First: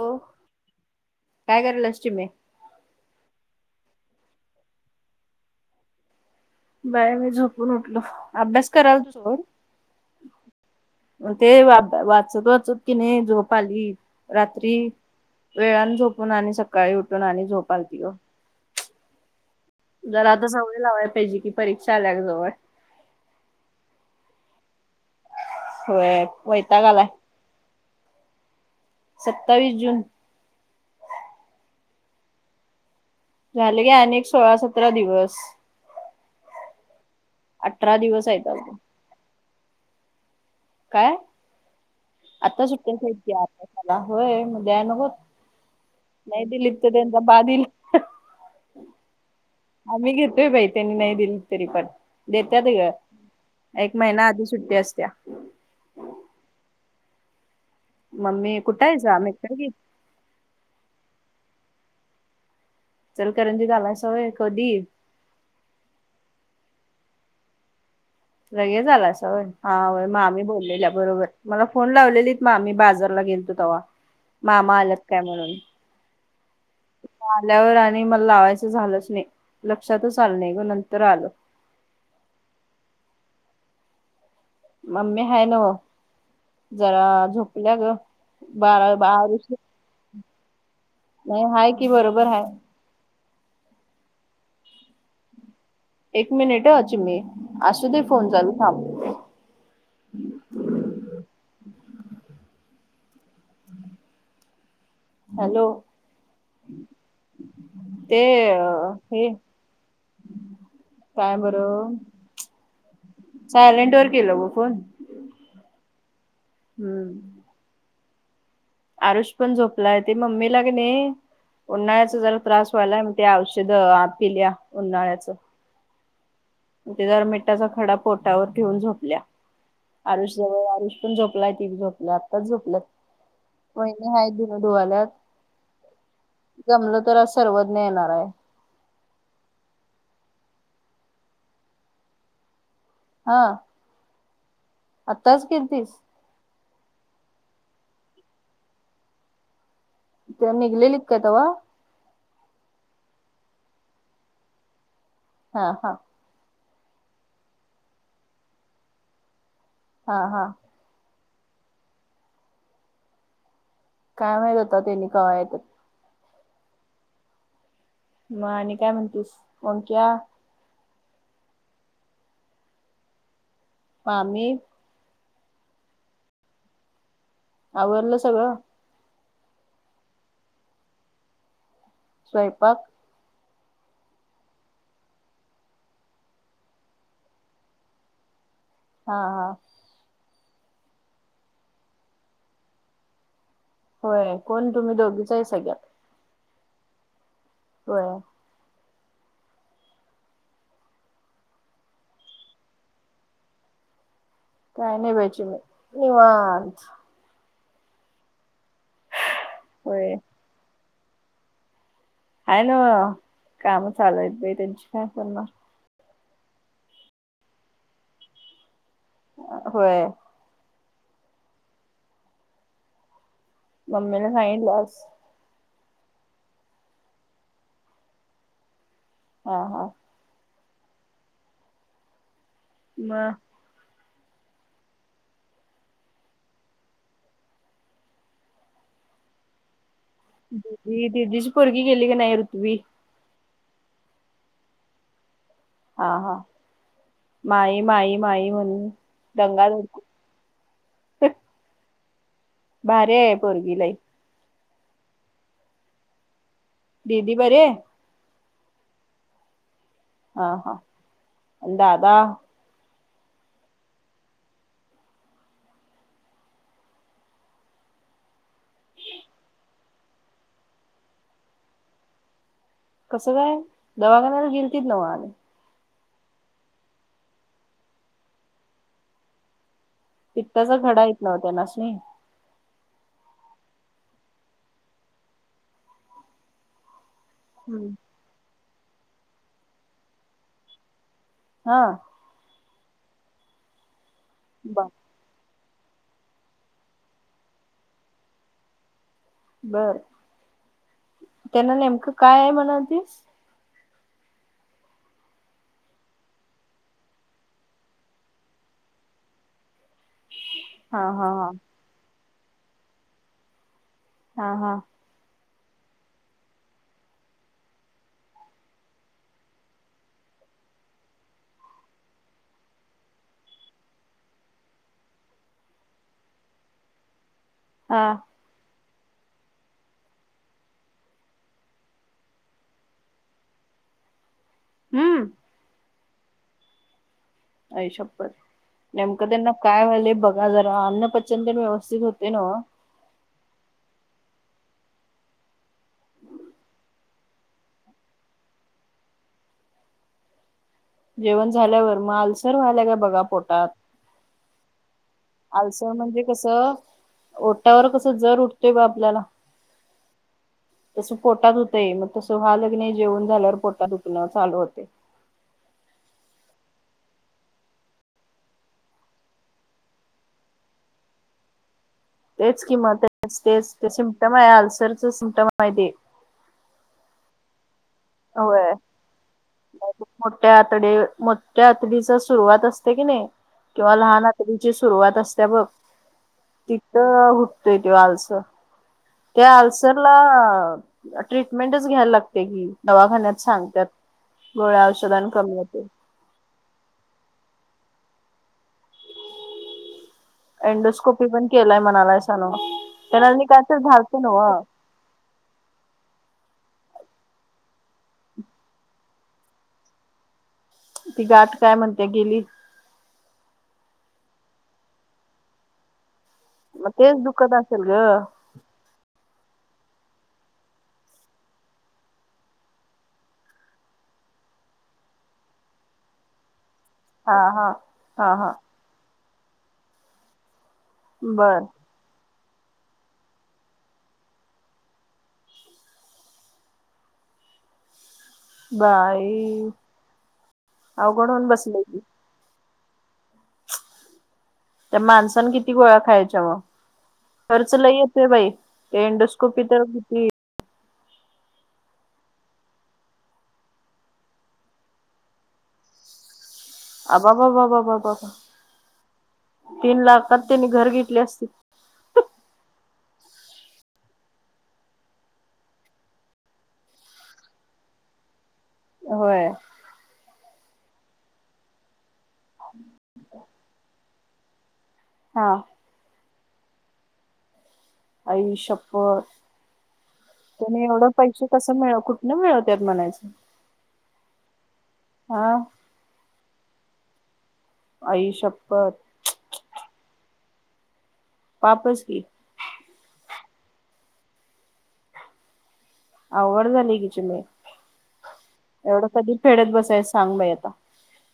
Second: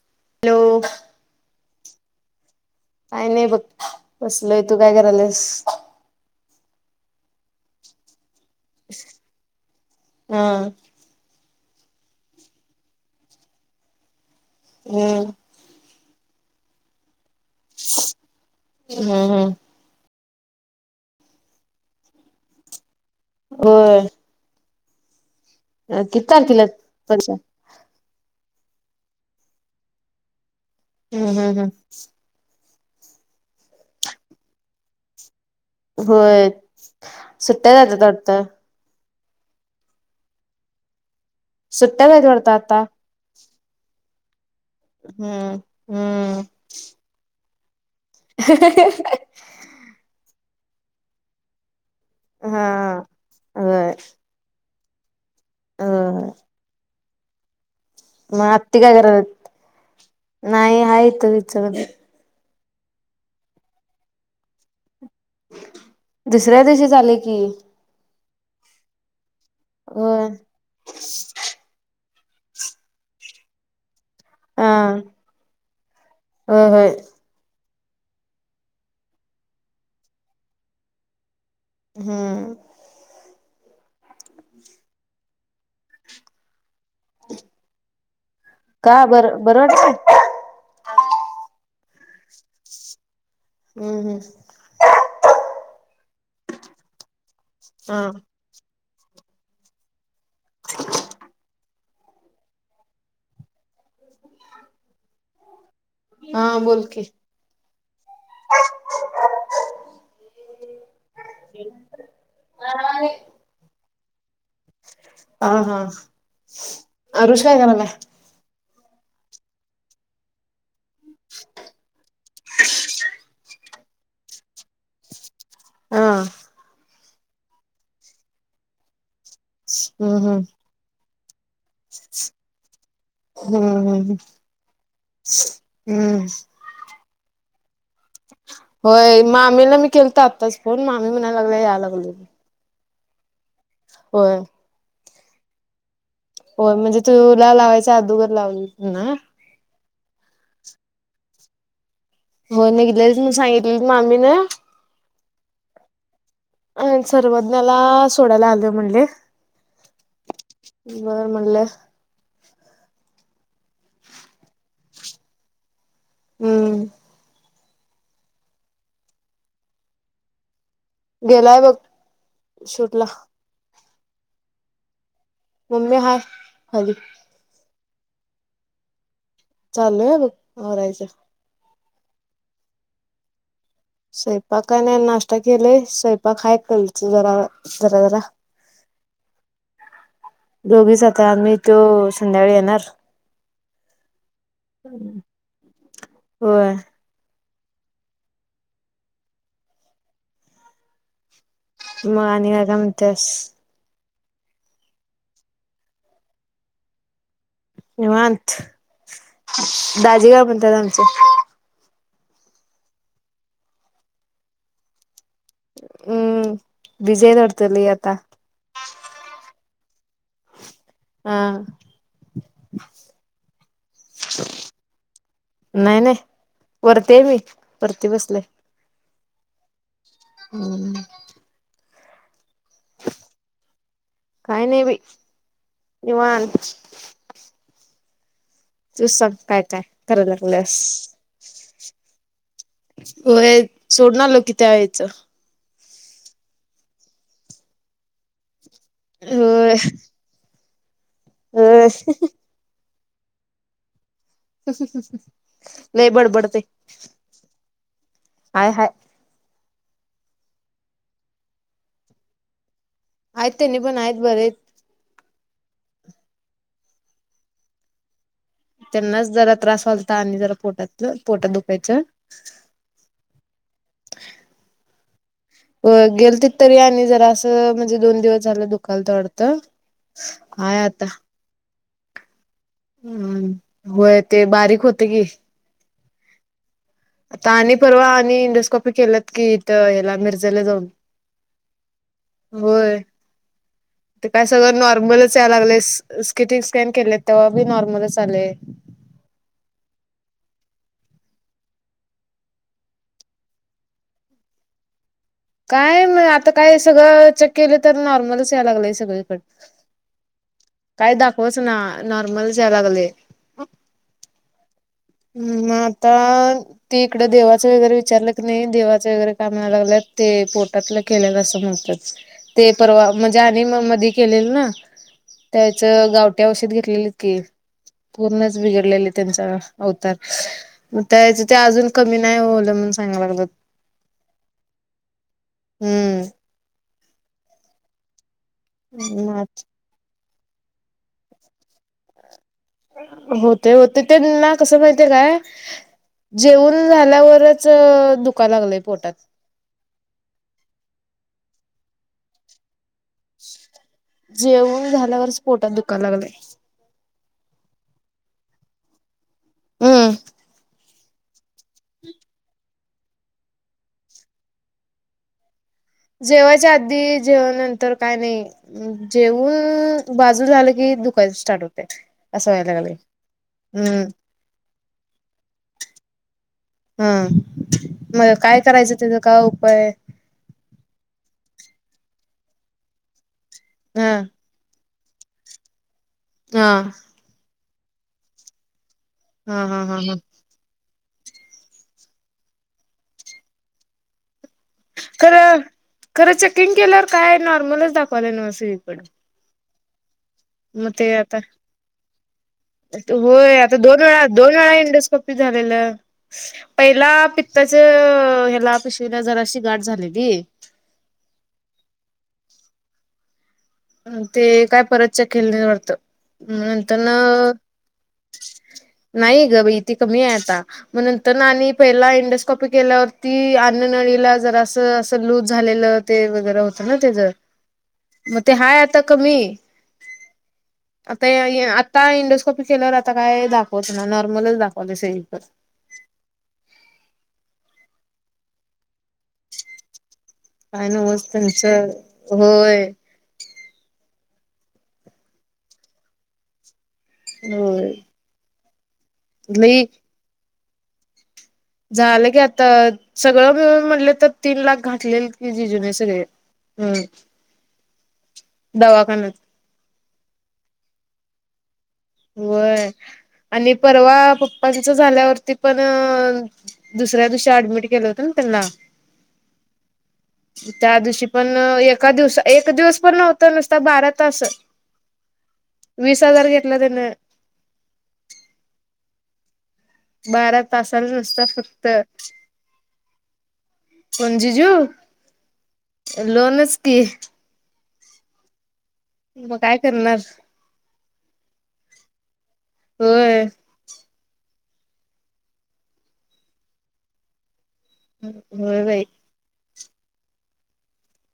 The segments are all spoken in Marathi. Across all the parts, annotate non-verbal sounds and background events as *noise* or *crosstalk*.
हो हॅलो काय करल्यास चिमे. काय नाही बघ बसलयं तू काय करायलास. बाय मी झोपून उठलो अभ्यास करायला सोडून हा मग ते वा वाचत वाचत की नाही झोप आली. रात्री हम्म वेळाने झोपून आणि सकाळी उठून आणि झोप आलती गं. हम्म हम्म. जरा आता सवय लावायला पाहिजे की परीक्षा आल्या जवळ. होय. किती होय तारखे ला वैताग आलाय परीक्षा? सत्तावीस जून. हम्म हम्म हम्म. झाले गं अनेक सोळा सतरा दिवस. होय सुट्ट्या हाय अठरा दिवस वाटतं. आहेत अजून काय सुट्ट्या जायत वाटतं आता सुट्ट्या त्या मला होय दया नग ग हम्म हम्म नाही दिलीत तर त्यांचा बा दिलं. *unintelligible* आम्ही घेतोयं बाई त्यांनी नाही दिली तरी पण देत्याग हा होय एक महिना आधी सुट्टी असत्या. होय मग मम्मी आत्ती काय कुठेंचं करायल्यात अमित कडे गेली. नाही आहे इथं दे. इचलकरंजीत आलाय सा कधी दुसऱ्या दिवशी झाले की. लगेचं आलंय अस होय हाय मग होय मामी बोललेल्या बरोबर मला फोन लावलेली. मामी बाजारला गेलेतो तेव्हा हा मामा आलेत काय म्हणून. होय होय. आल्यावर आणि मला लावायचं झालंच नाही लक्षातचं आलं नाही ग नंतर आलं. हम्म, मम्मी आहेना वं जरा झोपल्या ग बारा का बरं बारर्शी. बरं वाटतंय नाही हा हायकी की बरोबर आहे. हम् हम्म, एक मिनिट आहे अची मी असुदे फोन हम्म चालू थांब. हॅलो! हा हा बोल की ते हे. काय आये. सायलेंटवर वर केलं गं फोनं. ह हम्म हाआरुष आहे का बघा. अरुष पण झोपलायं ते मम्मीलानय कीं नाही उन्हाळ्याचा जरा त्रास व्हायलायं मग ते औषधं. द आप येईलं उन्हाळ्याचं हा. ते जर मिठाचा खडा पोटावर ठेऊन झोपल्या, हम्म आरुष जवळ आरुष झोपलायं ती झोपलं आताचं झोपलयं, हम्म वहिणी हम्म हायत धुणं धुवालायत. हम्म जमलं तर आज सर्वज्ञ् येणार आहे. होय मामीला मी केला तर आत्ताच फोन मामी म्हणयला या लागले. हा. हो. आत्ताच केलतीस. हो म्हणजे तुला लावायच अदोगर लावून ना, इ म निगललेलिक कायतववा हो निघले म सांगितली मामी ना हा हा अ सर्वज्ञाला सोडायला आलं म्हणले, हा हा बर म्हले. काय माहत होत त्यांनी कवा येत हम्म म आणि काय म्हणतीस ंकिया गेलाय बघ शूट ला, मामी मम्ी हाय खाली. आवरल सगळं चालूय बघ आवरायचा स्वयंपाक स्वयंपाक नाही, नाश्ता केलेय स्वयंपाका कल जरा जरा जरा हा हा दोघीचात आ मी तो संध्याकाळी येणार होय कोण तुम्ही दोघीच हायसा आता. होय. होय. मग आणि काय काय म्हणत्यास. काय नाही चिमे निवांत. निवांत होय दाजी काय म्हणतात आमचे आहे नव काम चालूयत बाई त्यांची. हम्म विजय नोडतली आता. होय. हा. मम्मीला सांगितल्यास क्लास. नाही नाही वरती आहे मी परती बसलेय. हा हा. हम्. म काही नाही बाई निवान. तू सांग काय काय. कराय लागल्यास दिदी दिदीची पोरगी गेली की, नाही ऋतवी. होय सोडून आलो की त्या आईच यायचं. हा हा माई माई माई म्हणून गंगा *unintelligible* दर ह *unintelligible* भर्या आहे पोरगी लय. *unintelligible* लय बडबडते दिदी बरी आहे. हाय हाय. हा हा आणि दादा. आय ते नि पण हाय बरे आहेत. त्यांनाच जरा त्रास वाजता आणि जरा पोटात, पोटात दुखायच कसं काय दवाखान्याला गेलतीत नव्ह आणि. गेलतीत तरी आणि जरा असं म्हणजे दोन दिवस झाल दुखालत वाटत. पित्ताचा खडा आहित नव्ह त्यनासनी हम, होय ते बारीक होतय की आता आणि परवा आणि इंडोस्कोपी केल्यात कि इथ हेला मिरजला जाऊन हा. होय ते काय सगळं ब नॉर्मलच. च यायला लागलंय सिटी स्कॅन केल्यात त्यावेळा बी नॉर्मलच आलय. बर, त्यांना नेमकं काय हाय म्हणालतीस काय म आता काय सगळं चेक केलं तर नॉर्मलच याय लागलंय सगळीकड. हा काय हा हा दाखवच ना नॉर्मलच याय लागलय हा हा हम् म आता. ते इकडं देवाचं वगैरे विचारलं की. नाही देवाचं वगैरे कामय म्हणायला लागल्यात ते पोटातलं केले असं म्हणत्यात ते परवा म्हणजे आणि मध केलेल ना. त्याचं गावठी औषध घेतलेलं की हा पूर्णच बिघडल्याली त्यांचा होतात. मग तिथं अजून कमी नाही होल म्हणून सांगाल्यात बग *inaudible* हम्म! हम्म आई शप्पथ! नेमकं त्यांना काय व्हायलय बघ जरा अन्न पचन तेन व्यवस्थित होतय नव्ह? होतंय, होतंय त्यांना कस माहितीय काय जेऊन झाल्यावरच दुखाय लागलंय पोटात जेवण झाल्यावर, मग आलसर झालाय काय बघा पोटात. जेऊन झाल्यावरच पोटात आलसर दुखा म्हणजे लागलंय कसं ओटावर कसं जर उठतय बा आपल्याला हम तसं पोटात होतंय मग तस हा लग्न जेवून झाल्यावर पोटात उुतन चालू होते जेवायच्या आधी जेव नंतर काय नाही जेवन बाजू झालं की दुकाय स्टार्ट होते असं तेच व्हायला लागले किंमत तेच ते हम्म सिम्टम आहे अल्सरच सिम्टम आहे ते हा मग काय होय करायचं त्याचा काय उपाय मोठ्या आतडी मोठ्या आतडीचा सुरुवात असते की नाही किंवा हा लहान ची सुरुवात असत्या बघ हा तिथं उटतय त आलच त्या हा हा हा आल्सरला हा ट्रीटमेंटच घ्यायला लागते की दवाखान्यात सांगतात गोळ्या औषधान कमी खरं होते खरं चेकिंग केल्यावर काय नॉर्मलच दाखवावलाय न सिरीकडे मग ते एंडोस्कोपी आता पण केलाय म्हणालायसा नव्ह त्याला मी होय काय आता तर दोन झालत वेळा दोन नव्ह वेळा इंडस्कोप झालेलं पहिला पित्ताच ह्याला पिशवीला जराशी गाठ झालेली ती गाठ काय म्हणते गेली ते काय परतच्या खेल्वरतं मग नंतर न तेच दुखत असेल ग नाही ग बा ती कमी आहे आता मग नंतर ना आणि पहिला इंडोस्कॉपी केल्यावरती अन्ननळीला जरा असं अस लूज झालेलं ते वगैरे होतं ना त्या जर हा हा हा हा काय आता कमी आता बर का इंडोस्कॉपी केल्यावर आता काय दाखवत ना नॉर्मलच दाखवले सगळीकडे बाय काय नव त्यांच की होय. त्या माणसान किती गोळा्या खायच्या व खर्च होय येतेय बाई ते इंडस्ट कुपित लई होतीत. झालं की आता सगळं मिळून म्हटले तर तीन लाख घातलेल की जिजूने सगळे. आबाबाबाबाबाबा हम्म दवाखान्यात. तीन लाख त्यांनी घर घेतले असतीत. वय आणि परवा पप्पाच झाल्यावरती पण दुसऱ्या दिवशी अऍडमिट केलं होत, ना त्यांना. होय. त्या दिवशी पण एका दिवस एक दिवस पण नव्हत नुसता बारात तस. हा वीस हजार घेतला त्यान. आई शपत. बारा त्या एवढं तासाला नुसता पैसे कस फक्त मिळ कुठन मिळव त्यात म्हणायचं. कोण जीजू हा लोणच की. आई शप्पत. मग काय करणार. पापच की, होय. आवड झाली कि, चीमे होय बाई एवढ कधी फेडत बसायच सांग बाई आता?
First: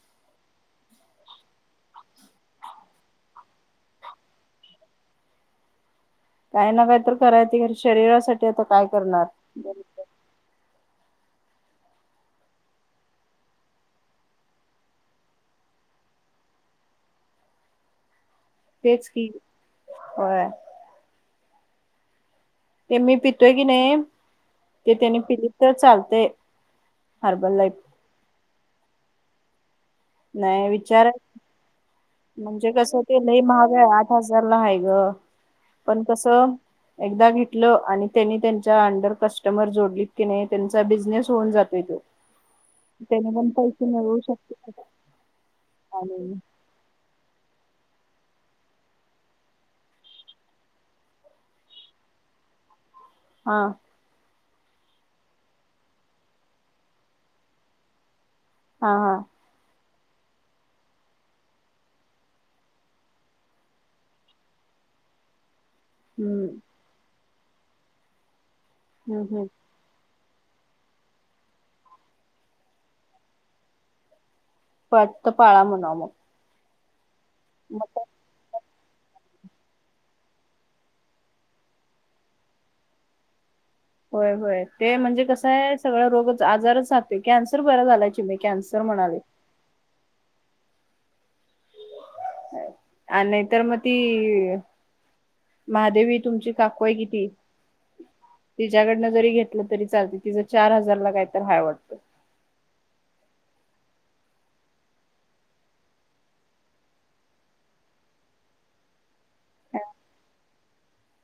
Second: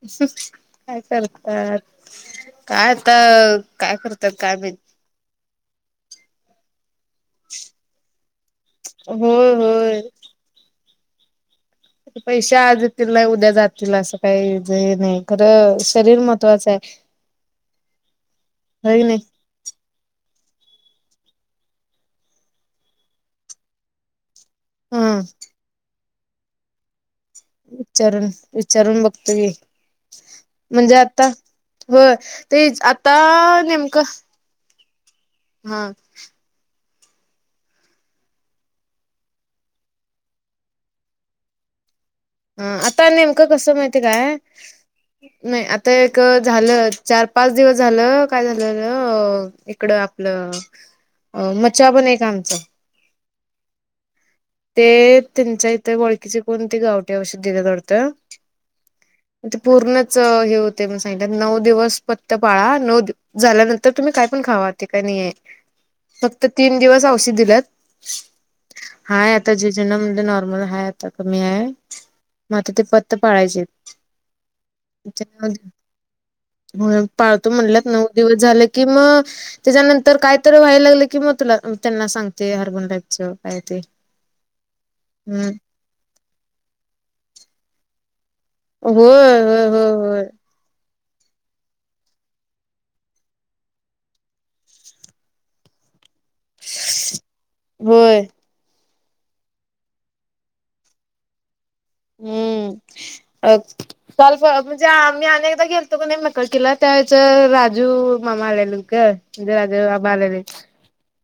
काय करतात कायता काय करतात काम? काही ना काय तर कराय ते शरीरासाठी आता काय करणार? ह. पैसे आजतील नाही उद्या जातील असं काही हे नाही खरं शरीर महत्त्वाचं आहे. *inaudible* तेच नाही की होय. ते मी पितोय की नाही ते त्यांनी हा पि तर चालतय. हरबल ला विचारून विचारून बघतोय. नाही म्हणजे विचार आता हो ते आता नेमकं झाला ह ग हा पण कस? एकदा घेतलं आणि त्यांनी त्यांच्या अंडर कस्टमर जोडलीत की नाही त्यांचा बिझनेस होऊन जातो तो ह आता त्याने नेमकं पण कसं पैसे माहितीय मिळवू काय शकते नाही आता एक आणि झालं. चार पाच दिवस झालं काय झालंलं इकडं आपलं. अ म्चा पण एक का आमचा हां. ते त्यांच्या इथे ओळखीचे कोणती गावट औषध दिले डत हा हा. ते पूर्णच हे होते म सांगित नऊ दिवस पत्त पाळा नऊ झाल्यानंतर तुम्ही काय पण खावा. ा फक्त हम्म तीन दिवस औष दि हाय हम्म आ. हम् जेनमध्ये नॉर्मल हा आता कमी आहे. मात्र ते पत्त पाळायचे. फक्त पाळा म्हणाव मग पाळतो मग म्हणल्यात काय? नऊ दिवस झालं की मग त्याच्यानंतर कायतरी व्हायला लागलं की मग तुला त्यांना सांगते हरमनराचं काय ते होय होय ते म्हणजे कसं हम्म आहे सगळ रोग आजारच राातो कॅन्सर बरा्या झालायची म होय होय होय होय. आणि नाहीतर मग ती महादेवी तुमची काकोय किती? होय तिच्याकडनं जरी घेतलं तरी चालते तिचं चार हजारला काय तर हाय वाटतं. हम्म. काल म्हणजे आम्ही अनेकदा गेलतो का नाहीे नककीिला त्याच राजू मामा आलेलोक जेवरा देेव आबा आलेले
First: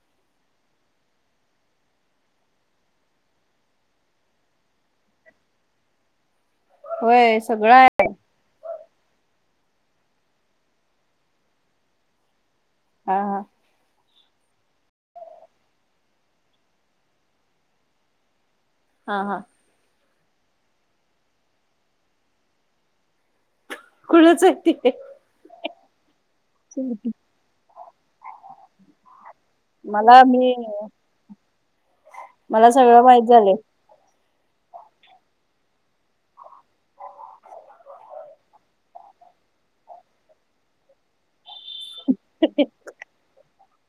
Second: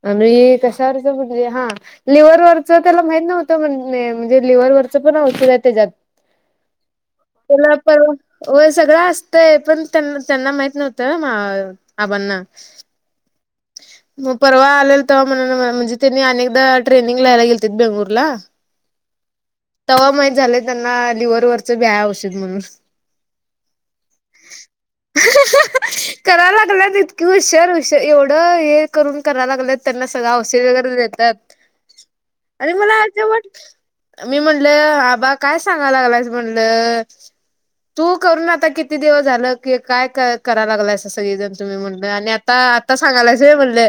आ मी कशावरच बजली हा. लिव्हवरचं त्याला माहित नव्हतं म्हण म्हणजे लिव्हवरचं पण औध त्याला होय सगळं आहे आप हो सगळं असतय पण त्यां त्यांना माहित नव्हतं आबांना हा हा. मग परवा आलेल तर म्हण म्हणजे त्यांनी अनेकदा ट्रेनिंग लाहायला गेलेतील बेंगुरला *inaudible* हां हां. तवा माहीत झालंय त्यांना लिव्हरवररच व्याया आवशित म्हणून कुळच? करा लागला इतक हशार हश एवढं हे करून करा लाग. त्यांना मला सग मी औषधी वगैरे देतात आणि सगळं मला जे माहित वाट. झालंय मी म्हणल आबा काय सांगाय लागालायचं म्हणल. तू करून आता किती दिवस झालं कि काय कराय लागला असं सगळेजण तुम्ही म्हणलं आणि आता म्हणले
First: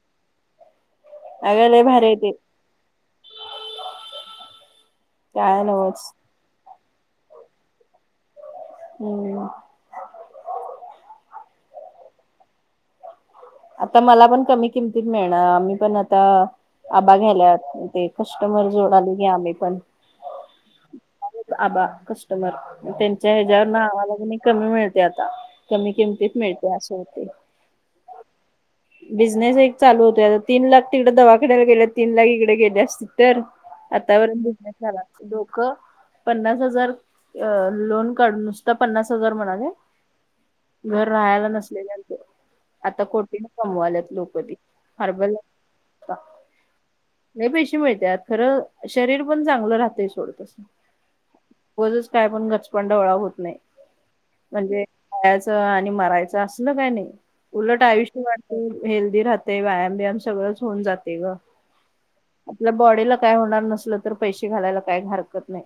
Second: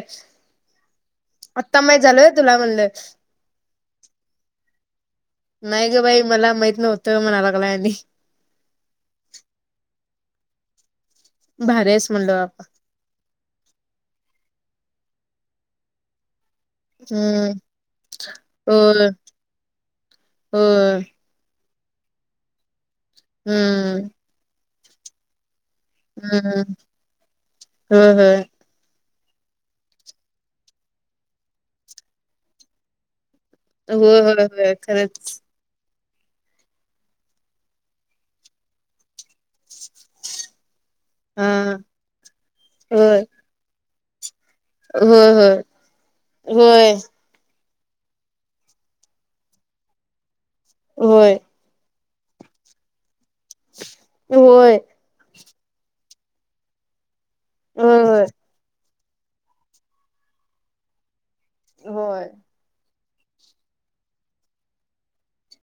अगं आता लय माही भारी आहे झालय ते तुला म्हणलं. काय नाही ग नव्हच. बाई मला माहत नव्हतं म्हणालागला. हम्म. भरच म्हणलो आप आता मला पण कमी किमतीत मिळणार आम्ही पण आता आबा हम्म घ्याल्यात ते कस्टमर होय जोडाले गे आले पण. होय आबा कस्टमर त्यांच्या ह्याच्यावर नाव हम्म आले कनी कमी मिळते आता. कमी किमतीत मिळत असे होतय. हं हं! बिझनेस एक चालू होतोय आता तीन लाख तिकडे दवाखाण्याला गेलेत तीन लाख इकडे गेले अस तर होय होय आतावर बिझनेस होय झाला खरंच लोक पन्नास हजार अ लोन काढ नुसत पन्नास हजार म्हणाले घर राहायला हा नसलेल्यांत आता होय कोटी न कमवाल्यात लोकती. होय हर्बल होय होय लई पेशे मिळत्यात खरं शरीर पण चांगलं राहतंय सोडतस. होय! *unintelligible* होय होय खायचं आणि मरायचं असल काय नाही उलट आयुष्य होय वाट हेल्दी राहतय व्यायाम बियाम सगळच होऊन जातय ग होय आपल्या बॉडीला काय होणार नसल, तर पैसे घालायला काय हरकत नाही.